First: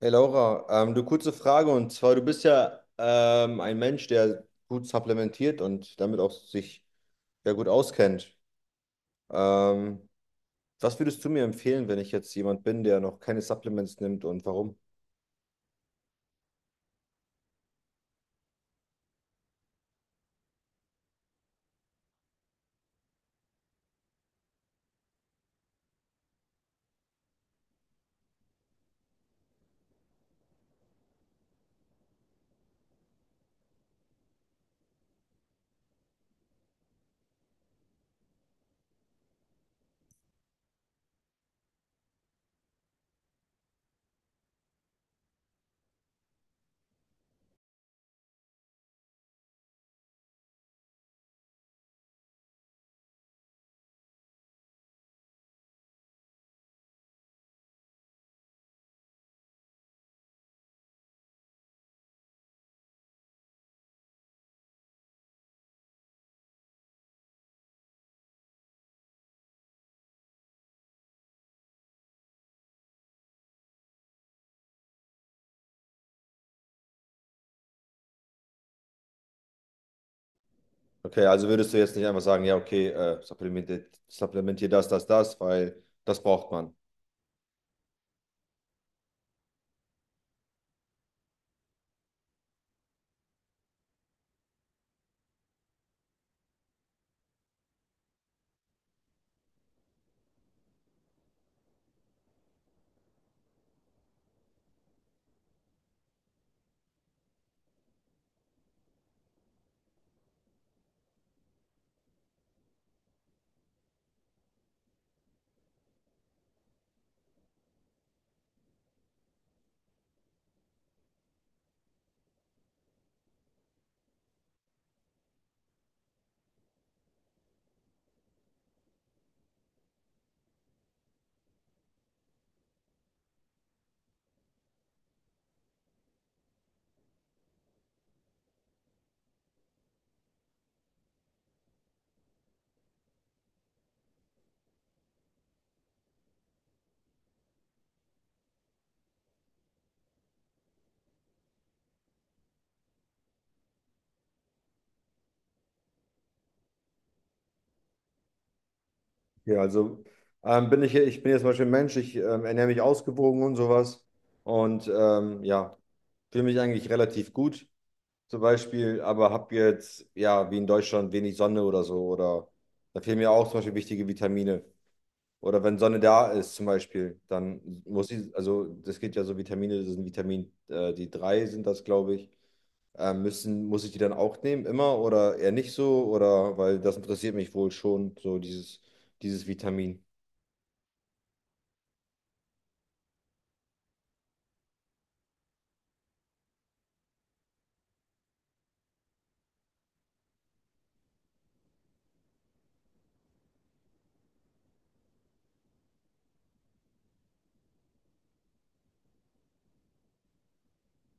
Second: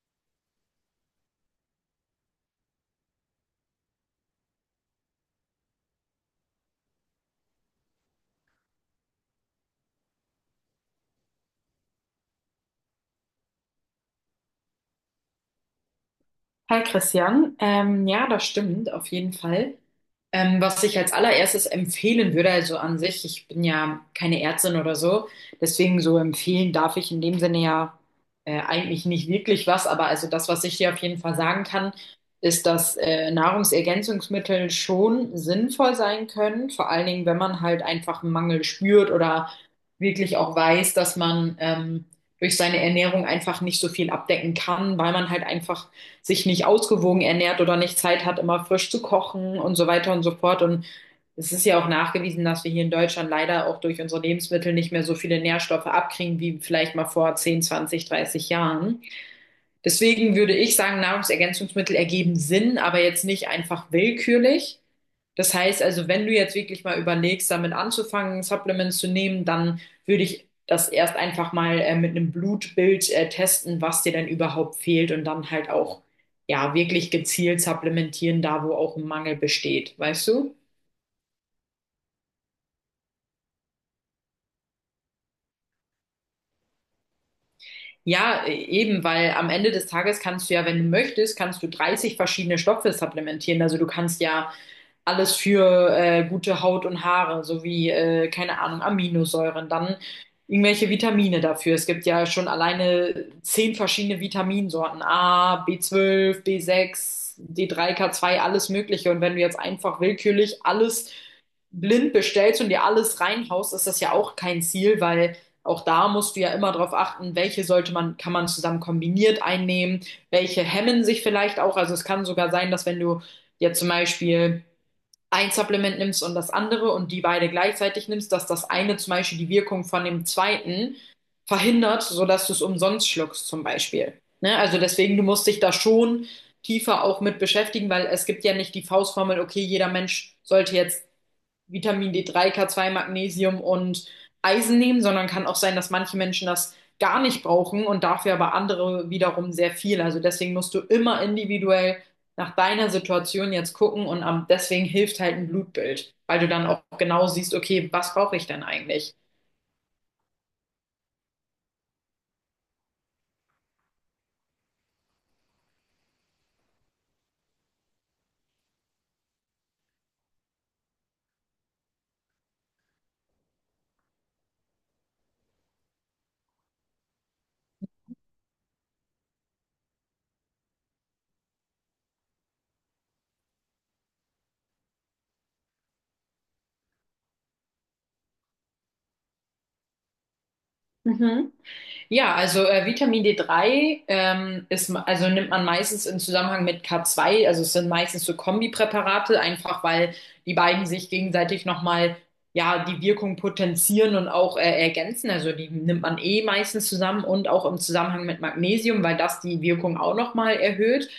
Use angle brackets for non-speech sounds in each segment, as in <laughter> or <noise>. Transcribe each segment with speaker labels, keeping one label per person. Speaker 1: Hey Laura, du kurze Frage und zwar, du bist ja ein Mensch, der gut supplementiert und damit auch sich ja gut auskennt. Ähm, Was würdest du mir empfehlen, wenn ich jetzt jemand bin, der noch keine Supplements nimmt und warum?
Speaker 2: Hi Christian, ja, das stimmt auf jeden Fall. Was ich als allererstes empfehlen würde, also an sich, ich bin ja keine Ärztin oder so, deswegen so empfehlen darf ich in dem Sinne ja eigentlich nicht wirklich was, aber also das, was ich dir auf jeden Fall sagen kann, ist, dass Nahrungsergänzungsmittel schon sinnvoll sein können, vor allen Dingen, wenn man halt einfach einen Mangel spürt oder wirklich auch weiß, dass man durch seine Ernährung einfach nicht so viel abdecken kann, weil man halt einfach sich nicht ausgewogen ernährt oder nicht Zeit hat, immer frisch zu kochen und so weiter und so fort. Und es ist ja auch nachgewiesen, dass wir hier in Deutschland leider auch durch unsere Lebensmittel nicht mehr so viele Nährstoffe abkriegen wie vielleicht mal vor 10, 20, 30 Jahren. Deswegen würde ich sagen, Nahrungsergänzungsmittel ergeben Sinn, aber jetzt nicht einfach willkürlich. Das heißt also, wenn du jetzt wirklich mal überlegst, damit anzufangen, Supplements zu nehmen, dann würde ich das erst einfach mal mit einem Blutbild testen, was dir denn überhaupt fehlt und dann halt auch ja wirklich gezielt supplementieren, da wo auch ein Mangel besteht, weißt du?
Speaker 1: Okay, also würdest du jetzt nicht einfach sagen, ja, okay, supplementiert, supplementier das, das, das, weil das braucht man.
Speaker 2: Ja, eben, weil am Ende des Tages kannst du ja, wenn du möchtest, kannst du 30 verschiedene Stoffe supplementieren. Also du kannst ja alles für gute Haut und Haare, sowie, keine Ahnung, Aminosäuren, dann irgendwelche Vitamine dafür. Es gibt ja schon alleine 10 verschiedene Vitaminsorten. A, B12, B6, D3, K2, alles Mögliche. Und wenn du jetzt einfach willkürlich alles blind bestellst und dir alles reinhaust, ist das ja auch kein Ziel, weil auch da musst du ja immer darauf achten, welche sollte man, kann man zusammen kombiniert einnehmen, welche hemmen sich vielleicht auch. Also es kann sogar sein, dass, wenn du jetzt zum Beispiel ein Supplement nimmst und das andere und die beide gleichzeitig nimmst, dass das eine zum Beispiel die Wirkung von dem zweiten verhindert, sodass du es umsonst schluckst zum Beispiel. Ne? Also deswegen, du musst dich da schon tiefer auch mit beschäftigen, weil es gibt ja nicht die Faustformel, okay, jeder Mensch sollte jetzt Vitamin D3, K2, Magnesium und Eisen nehmen, sondern kann auch sein, dass manche Menschen das gar nicht brauchen und dafür aber andere wiederum sehr viel. Also deswegen musst du immer individuell nach deiner Situation jetzt gucken und deswegen hilft halt ein Blutbild, weil du dann auch genau siehst, okay, was brauche ich denn eigentlich?
Speaker 1: Okay, also ich bin jetzt zum Beispiel ein Mensch, ich ernähre mich ausgewogen und sowas und ja, fühle mich eigentlich relativ gut. Zum Beispiel, aber habe jetzt, ja, wie in Deutschland, wenig Sonne oder so. Oder da fehlen mir auch zum Beispiel wichtige Vitamine. Oder wenn Sonne da ist, zum Beispiel, dann muss ich, also das geht ja so Vitamine, das sind Vitamin, die drei sind das, glaube ich. Muss ich die dann auch nehmen, immer oder eher nicht so? Oder weil das interessiert mich wohl schon, so dieses, dieses Vitamin.
Speaker 2: Mhm. Ja, also Vitamin D3, also nimmt man meistens im Zusammenhang mit K2, also es sind meistens so Kombipräparate, einfach weil die beiden sich gegenseitig nochmal, ja, die Wirkung potenzieren und auch ergänzen. Also die nimmt man eh meistens zusammen und auch im Zusammenhang mit Magnesium, weil das die Wirkung auch nochmal erhöht.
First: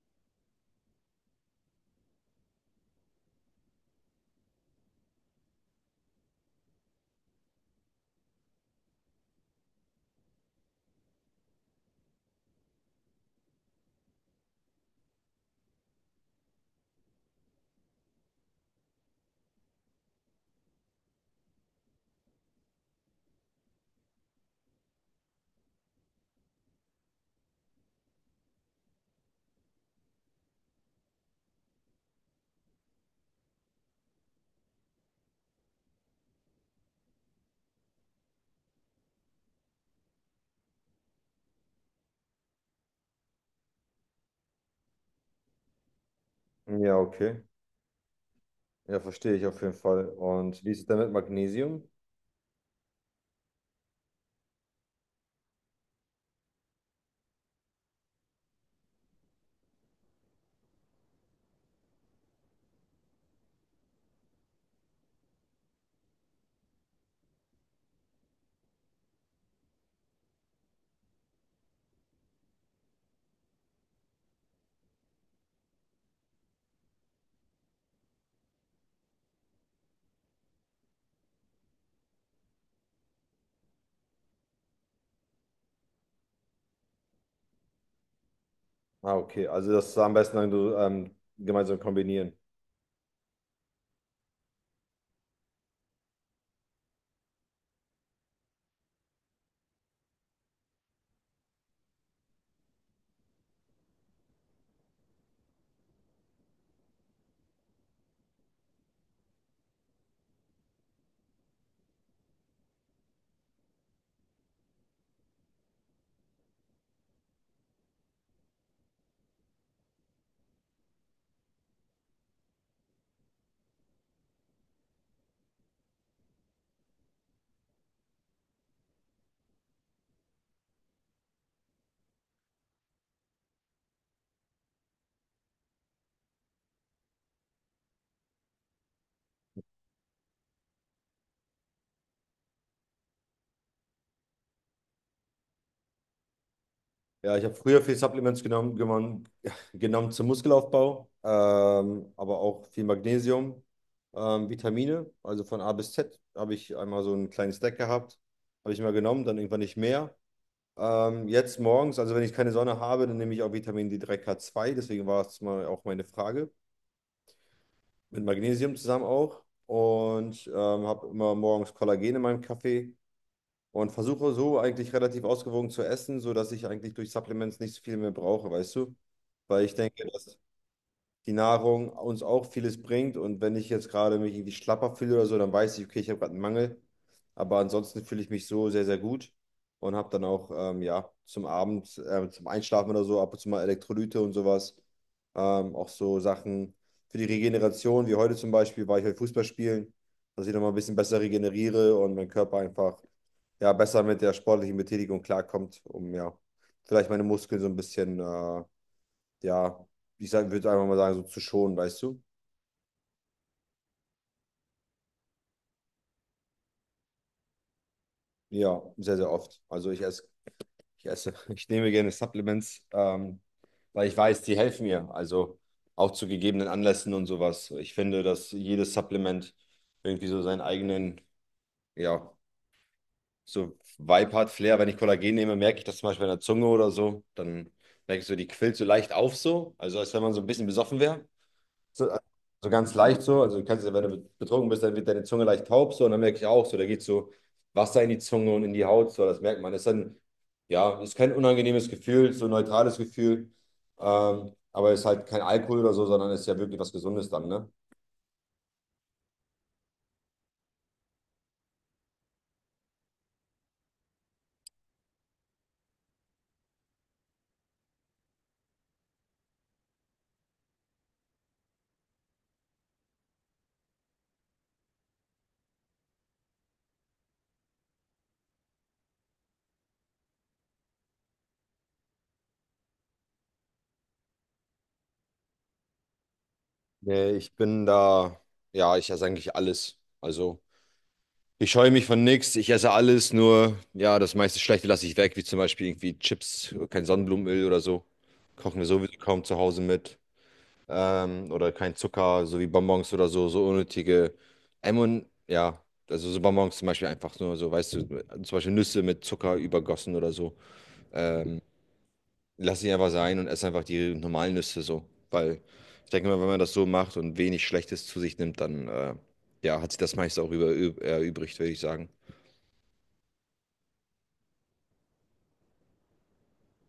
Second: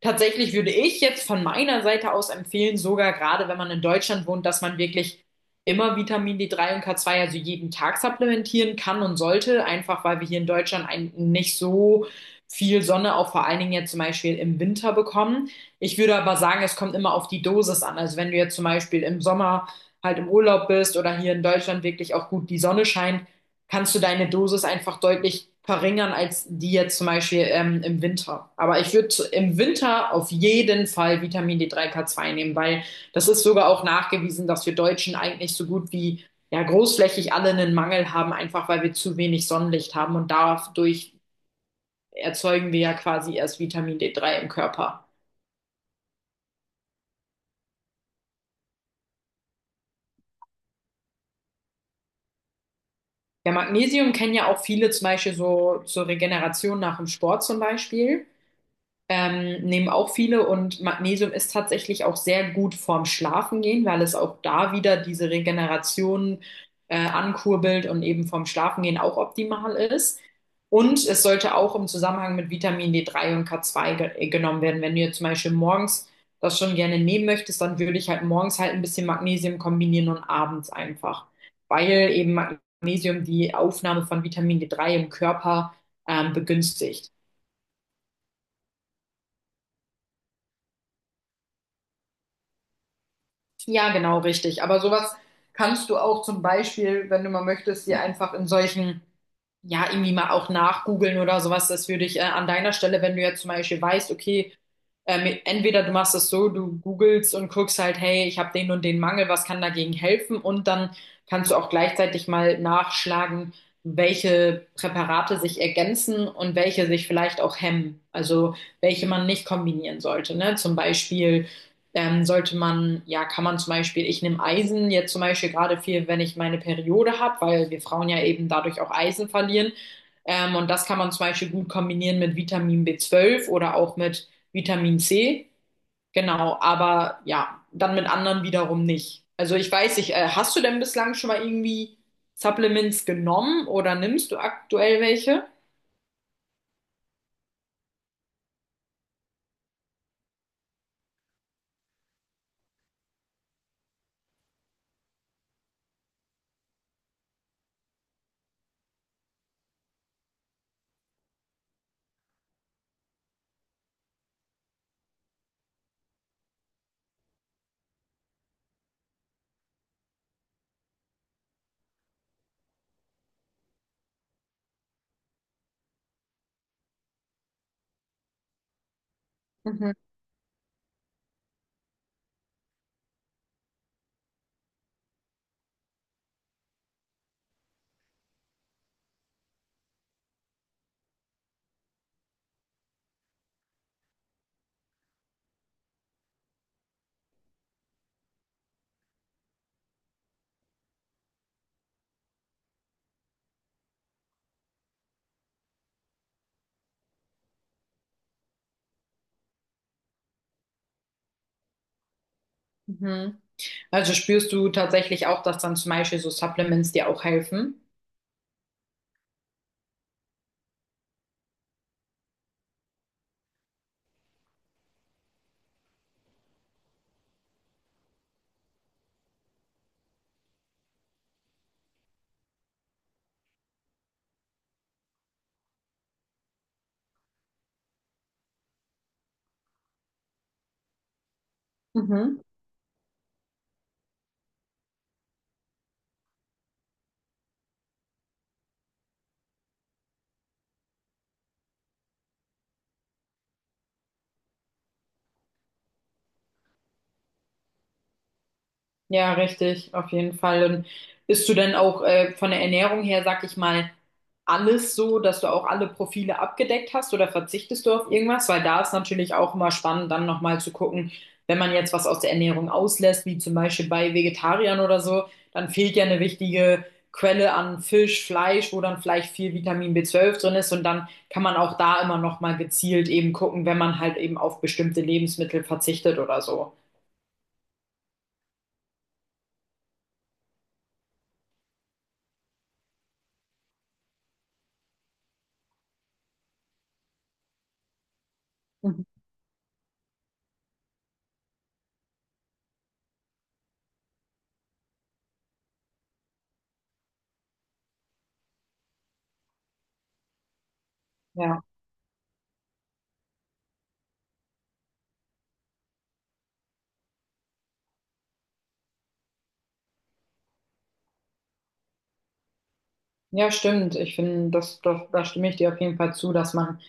Speaker 2: Tatsächlich würde ich jetzt von meiner Seite aus empfehlen, sogar gerade wenn man in Deutschland wohnt, dass man wirklich immer Vitamin D3 und K2, also jeden Tag, supplementieren kann und sollte, einfach weil wir hier in Deutschland nicht so viel Sonne, auch vor allen Dingen jetzt zum Beispiel im Winter, bekommen. Ich würde aber sagen, es kommt immer auf die Dosis an. Also wenn du jetzt zum Beispiel im Sommer halt im Urlaub bist oder hier in Deutschland wirklich auch gut die Sonne scheint, kannst du deine Dosis einfach deutlich verringern als die jetzt zum Beispiel im Winter. Aber ich würde im Winter auf jeden Fall Vitamin D3 K2 nehmen, weil das ist sogar auch nachgewiesen, dass wir Deutschen eigentlich so gut wie ja großflächig alle einen Mangel haben, einfach weil wir zu wenig Sonnenlicht haben und dadurch erzeugen wir ja quasi erst Vitamin D3 im Körper.
Speaker 1: Ja, okay. Ja, verstehe ich auf jeden Fall. Und wie ist es denn mit Magnesium?
Speaker 2: Ja, Magnesium kennen ja auch viele zum Beispiel so zur Regeneration nach dem Sport zum Beispiel. Nehmen auch viele und Magnesium ist tatsächlich auch sehr gut vorm Schlafengehen, weil es auch da wieder diese Regeneration ankurbelt und eben vorm Schlafengehen auch optimal ist. Und es sollte auch im Zusammenhang mit Vitamin D3 und K2 ge genommen werden. Wenn du jetzt zum Beispiel morgens das schon gerne nehmen möchtest, dann würde ich halt morgens halt ein bisschen Magnesium kombinieren und abends einfach, weil eben Magnesium die Aufnahme von Vitamin D3 im Körper begünstigt.
Speaker 1: Ah, okay. Also das am besten dann so, gemeinsam kombinieren.
Speaker 2: Ja, genau, richtig. Aber sowas kannst du auch zum Beispiel, wenn du mal möchtest, dir einfach in solchen, ja, irgendwie mal auch nachgoogeln oder sowas. Das würde ich an deiner Stelle, wenn du jetzt zum Beispiel weißt, okay, entweder du machst es so, du googelst und guckst halt, hey, ich habe den und den Mangel, was kann dagegen helfen? Und dann kannst du auch gleichzeitig mal nachschlagen, welche Präparate sich ergänzen und welche sich vielleicht auch hemmen. Also welche man nicht kombinieren sollte, ne? Zum Beispiel sollte man, ja, kann man zum Beispiel, ich nehme Eisen jetzt zum Beispiel gerade viel, wenn ich meine Periode habe, weil wir Frauen ja eben dadurch auch Eisen verlieren. Und das kann man zum Beispiel gut kombinieren mit Vitamin B12 oder auch mit Vitamin C. Genau, aber ja, dann mit anderen wiederum nicht. Also ich weiß nicht, hast du denn bislang schon mal irgendwie Supplements genommen oder nimmst du aktuell welche?
Speaker 1: Ja, ich habe früher viel Supplements genommen, <laughs> genommen zum Muskelaufbau, aber auch viel Magnesium, Vitamine, also von A bis Z habe ich einmal so einen kleinen Stack gehabt, habe ich mal genommen, dann irgendwann nicht mehr. Jetzt morgens, also wenn ich keine Sonne habe, dann nehme ich auch Vitamin D3K2, deswegen war es mal auch meine Frage, mit Magnesium zusammen auch und habe immer morgens Kollagen in meinem Kaffee und versuche so eigentlich relativ ausgewogen zu essen, sodass ich eigentlich durch Supplements nicht so viel mehr brauche, weißt du? Weil ich
Speaker 2: Mhm.
Speaker 1: denke, dass die Nahrung uns auch vieles bringt, und wenn ich jetzt gerade mich irgendwie schlapper fühle oder so, dann weiß ich, okay, ich habe gerade einen Mangel. Aber ansonsten fühle ich mich so sehr, sehr gut und habe dann auch ja, zum Abend, zum Einschlafen oder so ab und zu mal Elektrolyte und sowas. Auch so Sachen für die Regeneration, wie heute zum Beispiel, war ich heute Fußball spielen, dass ich nochmal ein bisschen besser regeneriere und mein Körper einfach ja, besser mit der sportlichen Betätigung klarkommt, um ja, vielleicht meine Muskeln so ein bisschen, ja, ich würde einfach mal sagen, so zu schonen, weißt du?
Speaker 2: Mhm. Also spürst du tatsächlich auch, dass dann zum Beispiel so Supplements dir auch helfen?
Speaker 1: Ja, sehr, sehr oft. Also ich esse, <laughs> ich nehme gerne Supplements, weil ich weiß, die helfen mir. Also auch zu gegebenen Anlässen und sowas. Ich finde, dass jedes Supplement irgendwie so seinen eigenen, ja, so Vibe hat, Flair. Wenn ich Kollagen nehme, merke ich das zum Beispiel an der Zunge oder so. Dann merke ich so, die quillt so leicht auf so. Also als wenn man so ein bisschen besoffen wäre. So,
Speaker 2: Mhm.
Speaker 1: so ganz leicht so. Also du kannst ja, wenn du betrunken bist, dann wird deine Zunge leicht taub so, und dann merke ich auch so, da geht so Wasser in die Zunge und in die Haut so, das merkt man. Das ist dann, ja, ist kein unangenehmes Gefühl, so ein neutrales Gefühl. Aber ist halt kein Alkohol oder so, sondern ist ja wirklich was Gesundes dann, ne?
Speaker 2: Ja, richtig, auf jeden Fall. Und isst du denn auch von der Ernährung her, sag ich mal, alles so, dass du auch alle Profile abgedeckt hast oder verzichtest du auf irgendwas? Weil da ist natürlich auch immer spannend, dann nochmal zu gucken, wenn man jetzt was aus der Ernährung auslässt, wie zum Beispiel bei Vegetariern oder so, dann fehlt ja eine wichtige Quelle an Fisch, Fleisch, wo dann vielleicht viel Vitamin B12 drin ist und dann kann man auch da immer nochmal gezielt eben gucken, wenn man halt eben auf bestimmte Lebensmittel verzichtet oder so.
Speaker 1: Nee, ich bin da, ja, ich esse eigentlich alles. Also ich scheue mich von nichts, ich esse alles, nur ja, das meiste Schlechte lasse ich weg, wie zum Beispiel irgendwie Chips, kein Sonnenblumenöl oder so. Kochen wir
Speaker 2: Mhm.
Speaker 1: sowieso kaum zu Hause mit. Ähm, oder kein Zucker, so wie Bonbons oder so, so unnötige M ja, also so Bonbons zum Beispiel einfach nur so, weißt du, zum Beispiel Nüsse mit Zucker übergossen oder so. Ähm,
Speaker 2: Ja.
Speaker 1: Lass sie einfach sein und ess einfach die normalen Nüsse so, weil ich denke mal, wenn man das so macht und wenig Schlechtes zu sich nimmt, dann ja, hat sich das meiste auch erübrigt, würde ich sagen.
Speaker 2: Ja, stimmt. Ich finde, da stimme ich dir auf jeden Fall zu, dass man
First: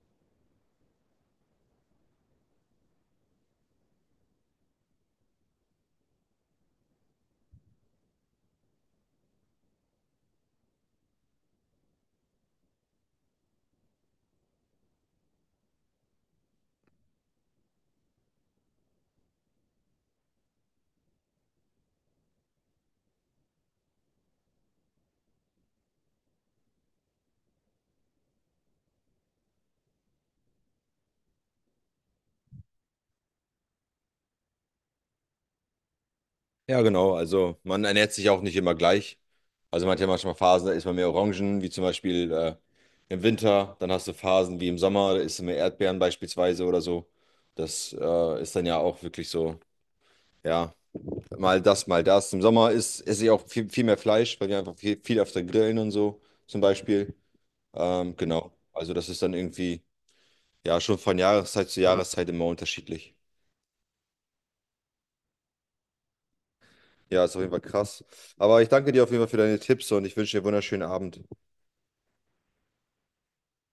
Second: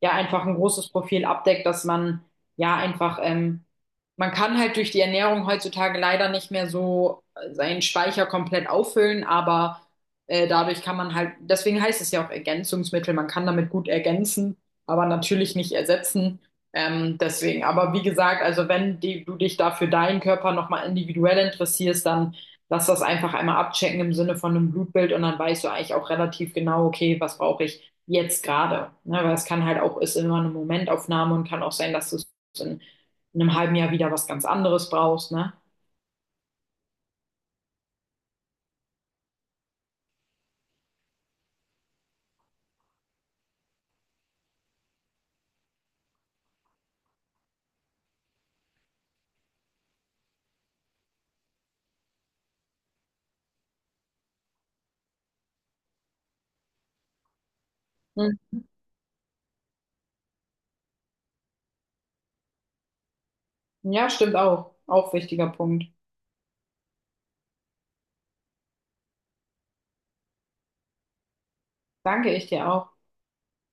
Speaker 2: ja einfach ein großes Profil abdeckt, dass man ja einfach, man kann halt durch die Ernährung heutzutage leider nicht mehr so seinen Speicher komplett auffüllen, aber dadurch kann man halt, deswegen heißt es ja auch Ergänzungsmittel, man kann damit gut ergänzen, aber natürlich nicht ersetzen. Deswegen, aber wie gesagt, also wenn die, du dich da für deinen Körper nochmal individuell interessierst, dann lass das einfach einmal abchecken im Sinne von einem Blutbild und dann weißt du eigentlich auch relativ genau, okay, was brauche ich jetzt gerade. Ne? Weil es kann halt auch, ist immer eine Momentaufnahme und kann auch sein, dass du es in, einem halben Jahr wieder was ganz anderes brauchst. Ne?
Speaker 1: Ja, genau, also man ernährt sich auch nicht immer gleich. Also man hat ja manchmal Phasen, da isst man mehr Orangen, wie zum Beispiel im Winter. Dann hast du Phasen wie im Sommer, da isst du mehr Erdbeeren beispielsweise oder so. Das ist dann ja auch wirklich so, ja, mal das, mal das. Im Sommer ist, esse ich auch viel, viel mehr Fleisch, weil wir einfach viel, viel öfter grillen und so zum Beispiel.
Speaker 2: Hm.
Speaker 1: Genau. Also das ist dann irgendwie, ja, schon von Jahreszeit zu Jahreszeit immer unterschiedlich.
Speaker 2: Ja, stimmt auch. Auch wichtiger Punkt.
Speaker 1: Ja, ist auf jeden Fall krass. Aber ich danke dir auf jeden Fall für deine Tipps und ich wünsche dir einen wunderschönen Abend.
Speaker 2: Danke ich dir auch.